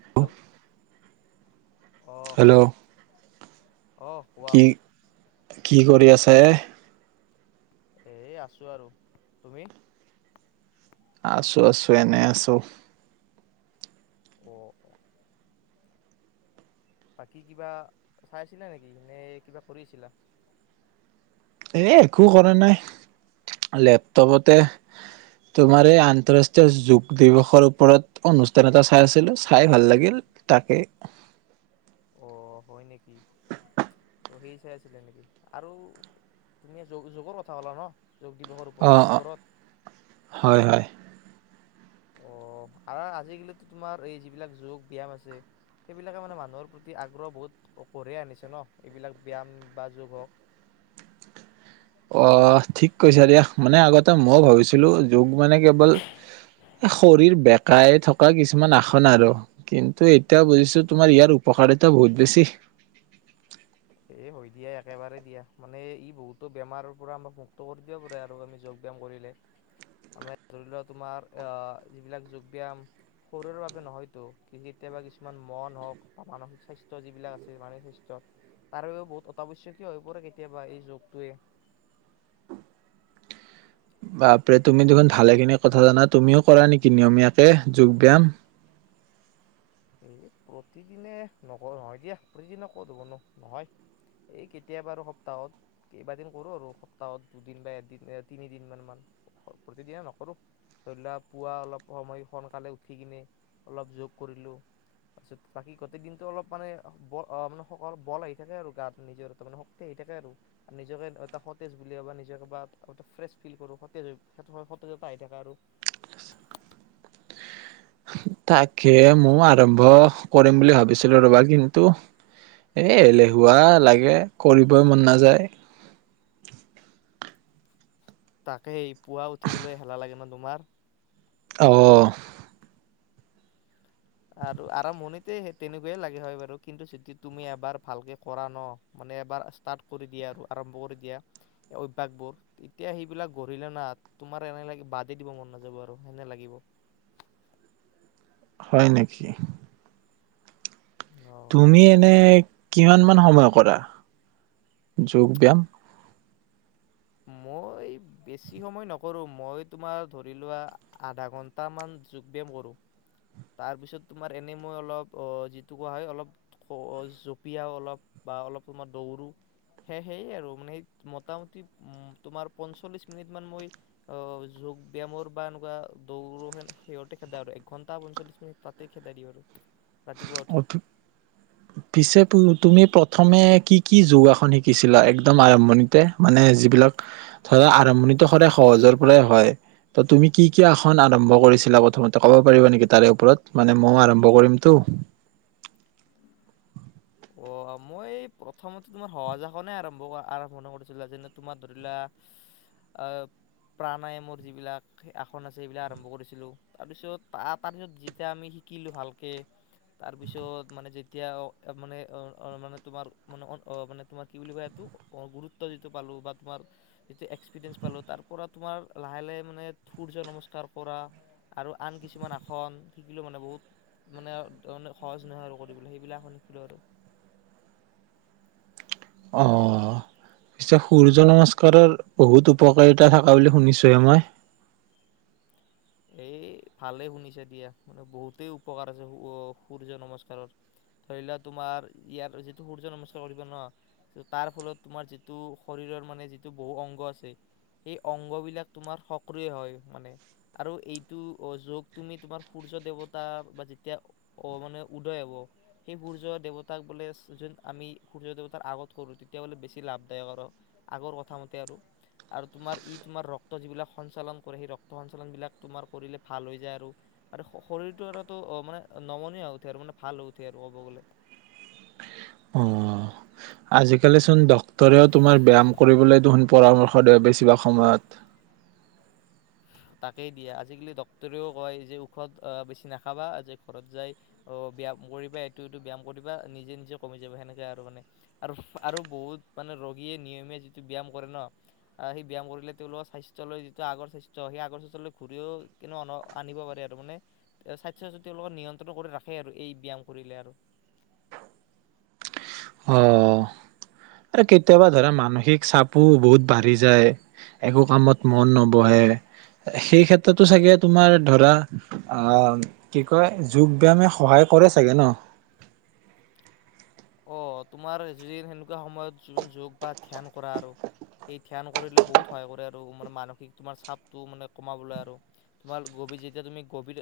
Hello অ', hello অ' কোৱা কি কি কৰি আছা এ এ আছো আৰু তুমি? আছো আছো এনে আছো অ' অ' বাকী কিবা চাই আছিলা নেকি নে কিবা কৰি আছিলা? এ একো কৰা নাই লেপটপতে তোমাৰ এই আন্তৰাষ্ট্ৰীয় যোগ দিৱসৰ ওপৰত অনুষ্ঠান এটা চাই আছিলো চাই ভাল লাগিল তাকেই অ হয় নেকি ত' সেই চাই আছিলে নেকি আৰু তুমি যোগৰ কথা ক'লা ন যোগ দিৱসৰ অ অ ওপৰত হয় হয় অ' আৰু আজিকালিতো তোমাৰ এই যিবিলাক যোগ ব্যায়াম আছে সেইবিলাকে মানে মানুহৰ প্ৰতি আগ্ৰহ বহুত কঢ়িয়াই আনিছে ন। এইবিলাক ব্যায়াম বা যোগ হওক। অহ ঠিক কৈছা দিয়া মানে আগতে মইয়ো ভাবিছিলো যোগ মানে কেৱল শৰীৰ বেকাই থকা কিছুমান আসন আৰু কিন্তু এতিয়া বুজিছো তোমাৰ ইয়াৰ উপকাৰিতা বহুত বেছি। এ হৈ দিয়া একেবাৰে দিয়া মানে ই বহুতো বেমাৰৰ পৰা আমাক মুক্ত কৰি দিব পাৰে আৰু আমি যোগ ব্যায়াম কৰিলে আমাৰ ধৰি লোৱা তোমাৰ আহ যিবিলাক যোগ ব্যায়াম শৰীৰৰ বাবে নহয়তো কেতিয়াবা কিছুমান মন হওক বা মানসিক স্বাস্থ্য যিবিলাক আছে মানসিক স্বাস্থ্যত তাৰ বাবেও বহুত অত্যাৱশ্যকীয় হৈ পৰে কেতিয়াবা এই যুগটোৱে। বাপৰে তুমি দেখোন ভালেখিনি কথা জানা তুমিও কৰা নেকি নিয়মীয়াকে যোগ ব্যায়াম এই প্ৰতিদিনে নকৰোঁ‌ নহয় দিয়া প্ৰতিদিনে ক'ত হ'বনো নহয় এই কেতিয়াবা আৰু সপ্তাহত কেইবাদিন কৰোঁ আৰু সপ্তাহত দুদিন বা এদিন তিনিদিন মান প্ৰতিদিনে নকৰোঁ। ধৰি লোৱা পুৱা অলপ সময় সোনকালে উঠি কিনে অলপ যোগ কৰিলোঁ। তাৰপিছত বাকী গোটেই দিনটো অলপ মানে ব মানে সবল আহি থাকে আৰু গাত নিজৰ শক্তি আহি থাকে আৰু নিজকে এটা সতেজ বুলি ভাবো নিজে ফ্ৰেচ ফিল কৰো সতেজ সতেজতা আহি থাকে আৰু। তাকে মই আৰম্ভ কৰিম বুলি ভাবিছিলো ৰ'বা কিন্তু এ' এলেহুৱা লাগে কৰিবই মন নাযায়। তাকে পুৱা উঠিবলৈ হেলা লাগে ন তোমাৰ? অ' আৰু আৰম্ভণিতে তেনেকুৱাই লাগে হয় বাৰু কিন্তু যদি তুমি এবাৰ ভালকে কৰা ন' মানে এবাৰ ষ্টাৰ্ট কৰি দিয়া আৰু আৰম্ভ কৰি দিয়া অভ্যাসবোৰ এতিয়া সেইবিলাক গঢ়িলে না তোমাৰ এনে লাগে না বাদেই দিব মন নাযাব আৰু হেনে লাগিব হয় নেকি? অ তুমি এনে কিমান মান সময় কৰা যোগ ব্যায়াম? মই বেছি সময় নকৰোঁ মই তোমাৰ ধৰি লোৱা আধা ঘন্টামান যোগ ব্যায়াম কৰোঁ তাৰপিছত তোমাৰ এনে মই অলপ যিটো কোৱা হয় অলপ জঁপিয়াও অলপ বা অলপ তোমাৰ দৌৰো সে সেয়ে আৰু মানে মোটামুটি। তোমাৰ পঞ্চল্লিশ মিনিট মান মই যোগ ব্যায়াম বা এনেকুৱা দৌৰো সেইহতে খেদাই আৰু এক ঘন্টা পঞ্চল্লিশ মিনিট তাতে খেদাই দিওঁ আৰু ৰাতিপুৱা উঠি অ' পিছে তুমি প্ৰথমে কি কি যোগাসন শিকিছিলা একদম আৰম্ভণিত মানে যিবিলাক ধৰা আৰম্ভণিতো সদায় সহজৰ পৰাই হয় ত তুমি কি কি এখন আৰম্ভ কৰিছিলা। প্ৰথমতে ক'ব পাৰিবা নেকি। তাৰে ওপৰত মানে ময়ো আৰম্ভ কৰিম। ত অ' মই এই প্ৰথমতে তোমাৰ সহজ আসনে আৰম্ভ আৰম্ভনি কৰিছিলো। যেনে তোমাৰ ধৰিলোৱা প্ৰাণায়ামৰ যিবিলাক আসন আছে সেইবিলাক আৰম্ভ কৰিছিলো তাৰপিছত তাৰপিছত যেতিয়া আমি শিকিলো ভালকে তাৰপিছত মানে যেতিয়া মানে। মানে তোমাৰ মানে তোমাৰ কি বুলি কয় এইটো গুৰুত্ব যিটো পালো বা তোমাৰ যিটো এক্সপিৰিয়েঞ্চ পালো তাৰ পৰা তোমাৰ লাহে লাহে মানে সূৰ্য নমস্কাৰ কৰা আৰু আন কিছুমান আসন শিকিলো মানে বহুত মানে সহজ নহয় আৰু কৰিবলৈ সেইবিলাক আসন শিকিলো আৰু। অ' পিছে সূৰ্য নমস্কাৰৰ বহুত উপকাৰিতা থকা বুলি শুনিচোহে মই। এ ভালেই শুনিছা দিয়া মানে বহুতেই উপকাৰ আছে সূৰ্য নমস্কাৰৰ ধৰি লোৱা তোমাৰ ইয়াৰ যিটো সূৰ্য নমস্কাৰ কৰিবা ন তাৰ ফলত তোমাৰ যিটো শৰীৰৰ মানে যিটো বহু অংগ আছে সেই অংগ বিলাক তোমাৰ সক্ৰিয় হয় মানে। আৰু এইটো যোগ তুমি তোমাৰ সূৰ্য দেৱতাৰ বা যেতিয়া মানে উদয় হ'ব সেই সূৰ্য দেৱতাক বোলে যোন আমি সূৰ্য দেৱতাৰ আগত কৰোঁ তেতিয়া বোলে বেছি লাভদায়ক আৰু আগৰ কথামতে আৰু আৰু তোমাৰ ই তোমাৰ ৰক্ত যিবিলাক সঞ্চালন কৰে সেই ৰক্ত সঞ্চালন বিলাক তোমাৰ কৰিলে ভাল হৈ যায় আৰু আৰু শৰীৰটো আৰুতো মানে নমনীয়া হৈ উঠে আৰু মানে ভাল হৈ উঠে আৰু ক'ব গলে। অ আজিকালি চোন ডক্তৰেও তোমাৰ ব্যায়াম কৰিবলৈ দেখোন পৰামৰ্শ দিয়ে বেছিভাগ সময়ত তাকেই দিয়া আজিকালি ডক্তৰেও কয় যে ঔষধ বেছি নাখাবা যে ঘৰত যায় ব্যায়াম কৰিবা এইটো এইটো ব্যায়াম কৰিবা নিজে নিজে কমি যাবা সেনেকে আৰু মানে আৰু আৰু বহুত মানে ৰোগীয়ে নিয়মে যিটো ব্যায়াম কৰে ন সেই ব্যায়াম কৰিলে তেওঁলোকৰ স্বাস্থ্য ললৈ যিটো আগৰ স্বাস্থ্য। সেই আগৰ চচৰলৈ ঘূৰিও ক আনিব পাৰে আৰু মানে স্বাস্থ্যৰ তেওঁলোকে নিয়ন্ত্ৰণ কৰি ৰাখে আৰু এই ব্যায়াম কৰিলে আৰু অ' আৰু কেতিয়াবা ধৰা মানসিক চাপো বহুত বাঢ়ি যায় একো কামত মন নবহে সেই ক্ষেত্ৰতো চাগে তোমাৰ ধৰা আহ কি কয় যোগ ব্যায়ামে সহায় কৰে চাগে ন? অ' তোমাৰ য সেনেকুৱা সময়ত যি যোগ বা ধ্যান কৰা আৰু সেই ধ্যান কৰিলে বহুত সহায় কৰে আৰু মে মানসিক তোমাৰ চাপটো মানে কমাবলৈ আৰু তোমাৰ গভীৰ যেতিয়া তুমি গভীৰ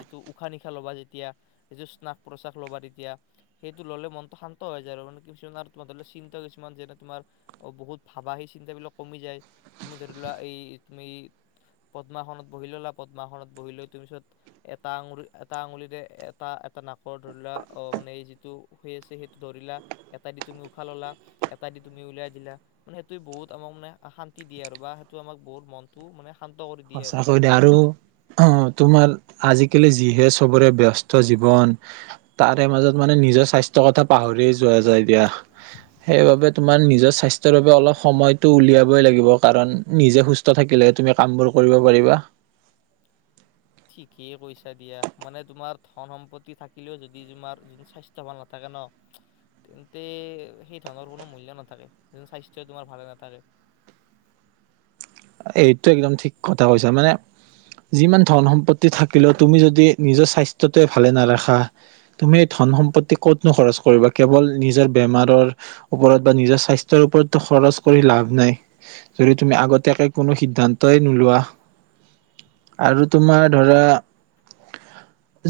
যিটো উশাহ নিশাহ ল'বা যেতিয়া যিটো শ্নাক প্ৰশ্বাস ল'বা তেতিয়া সেইটো ল'লে মন শান্ত হৈ যায় আৰু মানে কিছুমান আৰু তোমাৰ ধৰি লোৱা চিন্তা কিছুমান যেনে তোমাৰ অ' বহুত ভাবা সেই চিন্তাবিলাক কমি যায়। তুমি ধৰি লোৱা এই তুমি পদ্মাসনত বহি ললা পদ্মাখনত বহি লৈ তোমাৰ পিছত এটা আঙুলি এটা আঙুলিৰে এটা এটা নাকৰ ধৰি লোৱা অ মানে এই যিটো সে সেইটো ধৰিলা এটা দি তুমি উশাহ ললা এটা দি তুমি উলিয়াই দিলা মানে সেইটোৱে বহুত আমাক মানে শান্তি দিয়ে আৰু বা সেইটো আমাক বহুত মনতটো মানে শান্ত কৰি দিয়ে আৰু সঁচাকৈ দিয়া আৰু অ' তোমাৰ আজিকালি যিহে সবৰে ব্যস্ত জীৱন তাৰে মাজত মানে নিজৰ স্বাস্থ্যৰ কথা পাহৰিয় যোৱা যায় দিয়া সেইবাবে তোমাৰ নিজৰ স্বাস্থ্যৰ বাবে অলপ সময়তটো উলিয়াবই লাগিব কাৰণ নিজে সুস্থ থাকিলেহে তুমি কামবোৰ কৰিব পাৰিবা ঠিকেই কৈছা দিয়া মানে তোমাৰ ধন সম্পত্তি থাকিলেও যদি তোমাৰ যোন স্বাস্থ্য ভাল নাথাকে ন তেন্তে সেই ধনৰ কোনো মূল্য নাথাকে যোন স্বাস্থ্যই তোমাৰ ভালে নাথাকে। এইটো একদম ঠিক কথা কৈছা মানে যিমান ধন সম্পত্তি থাকিলেও তুমি যদি নিজৰ স্বাস্থ্যটোৱে ভালে নাৰাখা তুমি ধন সম্পত্তি কতনো খৰচ কৰিবা কেৱল নিজৰ বেমাৰৰ ওপৰত বা নিজৰ স্বাস্থ্যৰ ওপৰতো খৰচ কৰি লাভ নাই যদি তুমি আগতীয়াকে কোনো সিদ্ধান্তই নোলোৱা আৰু তোমাৰ ধৰা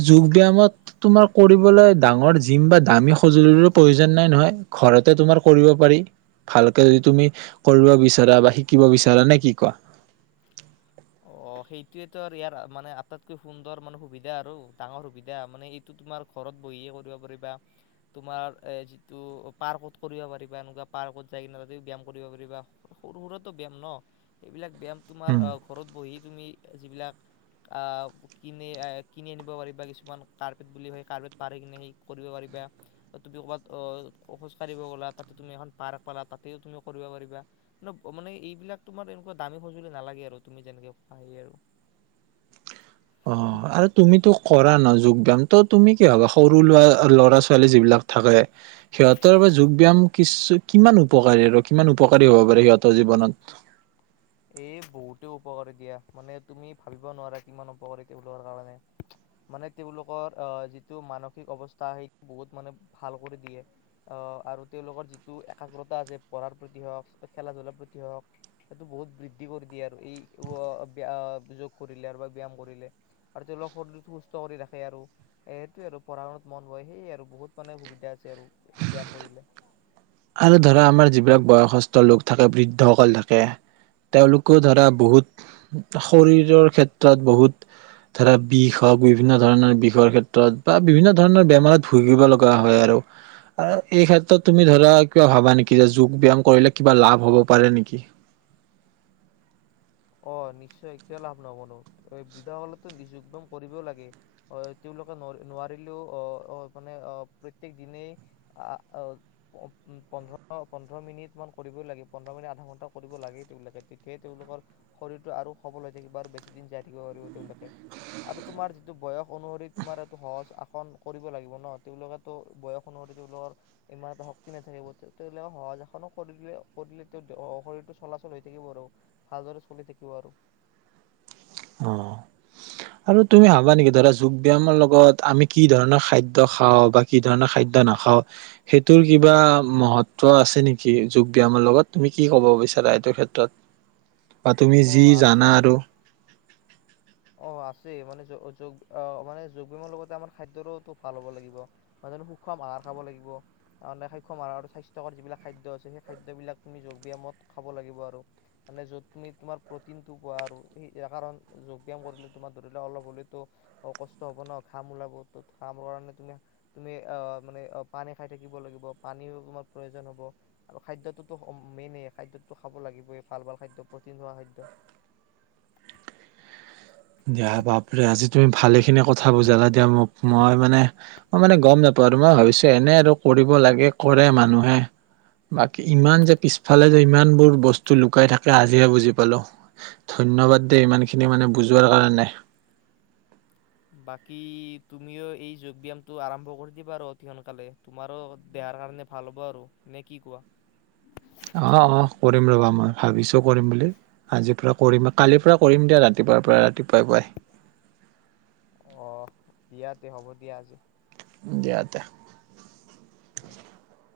যোগ ব্যায়ামত তোমাৰ কৰিবলৈ ডাঙৰ জিম বা দামী সঁজুলিৰো প্ৰয়োজন নাই নহয় ঘৰতে তোমাৰ কৰিব পাৰি ভালকে যদি তুমি কৰিব বিচাৰা বা শিকিব বিচাৰা নে কি? কোৱা অ' সেইটোৱেতো ইয়াৰ মানে আটাইতকৈ সুন্দৰ মানে সুবিধা আৰু ডাঙৰ সুবিধা মানে এইটো তোমাৰ ঘৰত বহিয়ে কৰিব পাৰিবা তোমাৰ যিটো পাৰ্কত কৰিব পাৰিবা এনেকুৱা পাৰ্কত যাই কিনে ত ব্যায়াম কৰিব পাৰিবা সৰু সুৰাতো ব্যায়াম ন এইবিলাক ব্যায়াম তোমাৰ ঘৰত বহি তুমি যিবিলাক আহ কিনি আনিব পাৰিবা। কিছুমান কাৰ্পেট বুলি ভাবিবা কাৰ্পেট পাৰে কিনে সেই কৰিব পাৰিবা। তুমি ক'ৰবাত খোজ কাঢ়িব গ'লা তাতে তুমি এখন পাৰ্ক পালা তাতেও তুমি কৰিব পাৰিবা মানে এইবিলাক তোমাৰ এনেকুৱা দামী সঁজুলি নালাগে আৰু তুমি যেনেকে সেইয়াই আৰু অ' আৰু তুমিতো কৰা ন যোগ ব্যায়াম ত তুমি কি হবা সৰু লৰা ল'ৰা ছোৱালী যিবিলাক থাকে সিহঁতৰ বা যোগ ব্যায়াম কিছু কিমান উপকাৰী আৰু কিমান উপকাৰী হ'ব পাৰে সিহঁতৰ জীৱনত। এই বহুতে উপকাৰী দিয়া মানে তুমি ভাবিব নোৱাৰা কিমান উপকাৰী তেওঁলোকৰ কাৰণে মানে তেওঁলোকৰ আহ যিটো মানসিক অৱস্থা সেইটো বহুত মানে ভাল কৰি দিয়ে আহ আৰু তেওঁলোকৰ যিটো একাগ্ৰতা আছে পঢ়াৰ প্ৰতি হওক খেলা ধলাৰ প্ৰতি হওক সেইটো বহুত বৃদ্ধি কৰি দিয়ে আৰু এই অ'- ব্য- যোগ কৰিলে আৰু বা ব্যায়াম কৰিলে। আৰু তেওঁলোকৰ শৰীৰটো সুস্থ কৰি ৰাখে আৰু। এইটোৱে আৰু পঢ়া-শুনাত মন বহে। সেয়ে আৰু বহুত মানে সুবিধা আছে আৰু ব্যাম কৰিলে। আৰু ধৰা আমাৰ যিবিলাক বয়সস্থ লোক থাকে, বৃদ্ধসকল থাকে, তেওঁলোকো ধৰা বহুত শৰীৰৰ ক্ষেত্ৰত বহুত ধৰা, বিষ হয়, বিভিন্নধৰণৰ বিষৰ ক্ষেত্ৰত বা বিভিন্নধৰণৰ বেমাৰত ভূগিব লগা হয় আৰু আ- এই ক্ষেত্ৰত তুমি ধৰা কিয় ভাবা নেকি যে যোগ-ব্যায়াম কৰিলে কিবা লাভ হব পাৰে নেকি? অ' নিশ্চয়, কিয় লাভ নহবনো? বৃদ্ধাসকলেতো যোগ-ব্যায়াম কৰিব লাগে। অ' তেওঁলোকে নোৱাৰি- নোৱাৰিলেও অ'- অ' মানে অ' প্ৰত্যেক দিনে আ- অ'- উম পোন্ধৰ- পোন্ধৰ মিনিট মান কৰিবই লাগে। পোন্ধৰ মিনিট- আধা ঘন্টা কৰিব লাগে তেওঁলোকে। তেতিয়াই তেওঁলোকৰ শৰীৰতটো আৰু সবল হৈ থাকিব আৰু বেছিদিন জীয়াই থাকিব পাৰিব তেওঁলোকে। আৰু তোমাৰ যিটো বয়স অনুসৰি তোমাৰ এইটো সহজ আসন কৰিব লাগিব ন'? তেওঁলোকেতো বয়স অনুসৰি তেওঁলোকৰ ইমান এটা শক্তি নাথাকিব। তেতিয়া তেওঁলোকে সহজ আসনো কৰিলেও- কৰিলে তেওঁৰ অ- শৰীৰটো চলাচল হৈ থাকিব আৰু। ভালদৰে চলি থাকিব আৰু। অ' আৰু তুমি ভাবা নেকি, ধৰা যোগ-ব্যায়ামৰ লগত আমি কি ধৰণৰ খাদ্য খাওঁ বা কি ধৰণৰ খাদ্য নাখাওঁ সেইটোৰ কিবা মহত্ব আছে নেকি যোগ-ব্যায়ামৰ লগত? তুমি কি ক'ব বিচাৰা এইটো ক্ষেত্ৰত? বা তুমি অ যি আছে জানা আৰু। অ' আছে। মানে যো- যোগ- আ- মানে যোগ -ব্যায়ামৰ লগতে আমাৰ খাদ্যৰোতো ভাল হ'ব লাগিব। মাজতে সুষম আহাৰ খাব লাগিব। মানে সুষম আহাৰ স্বাস্থ্যকৰ যিবিলাক খাদ্য আছে, সেই খাদ্যবিলাক তুমি যোগ-ব্যায়ামত খাব লাগিব আৰু। মানে য'ত তুমি তোমাৰ প্ৰটিনটো পোৱা আৰু সেয়া কাৰণ যোগ ব্যাম কৰিলে তোমাৰ ধৰি লোৱা অলপ হলেতো কষ্ট হব ন'? ঘাম ওলাবতো। ঘামৰ কাৰণে তুমি-তুমি আহ মানে অ' পানী খাই থাকিব লাগিব। পানীও তোমাৰ প্ৰয়োজন হ'ব আৰু খাদ্যটোতো স- মেইনে। খাদ্যটো খাব লাগিবই। ভাল ভাল খাদ্য, প্ৰটিন থকা খাদ্য। দিয়া। বাপৰে আজি তুমি ভালেখিনি কথা বুজালা দিয়া মোক। মই মানে- মই মানে গম নাপাওঁতো মই ভাবিছোঁ এনে আৰু কৰিব লাগে, কৰে মানুহে। বাকী ইমান যে পিছফালে যে ইমানবোৰ বস্তু লুকাই থাকে আজিহে বুজি পালোঁ। ধন্যবাদ দেই ইমান খিনি মানে বুজ যোৱাৰ কাৰণে। বাকী তুমিও এই যোগ-ব্যায়ামটো আৰম্ভ কৰি দিবা আৰু অতি সোনকালে। তোমাৰো দেহাৰ কাৰণে ভাল হ'ব আৰু। নে কি কোৱা? অ'-অ' কৰিম ৰবা মই। ভাবিছোঁ কৰিম বুলি। আজিৰ পৰা কৰিম বা কালিৰ পৰা কৰিম দিয়া ৰাতিপুৱাৰ পৰা ৰাতিপুৱাই পুৱাই। অ' দিয়াতে। হ'ব দিয়া আজি। দিয়া তে। [inaudible]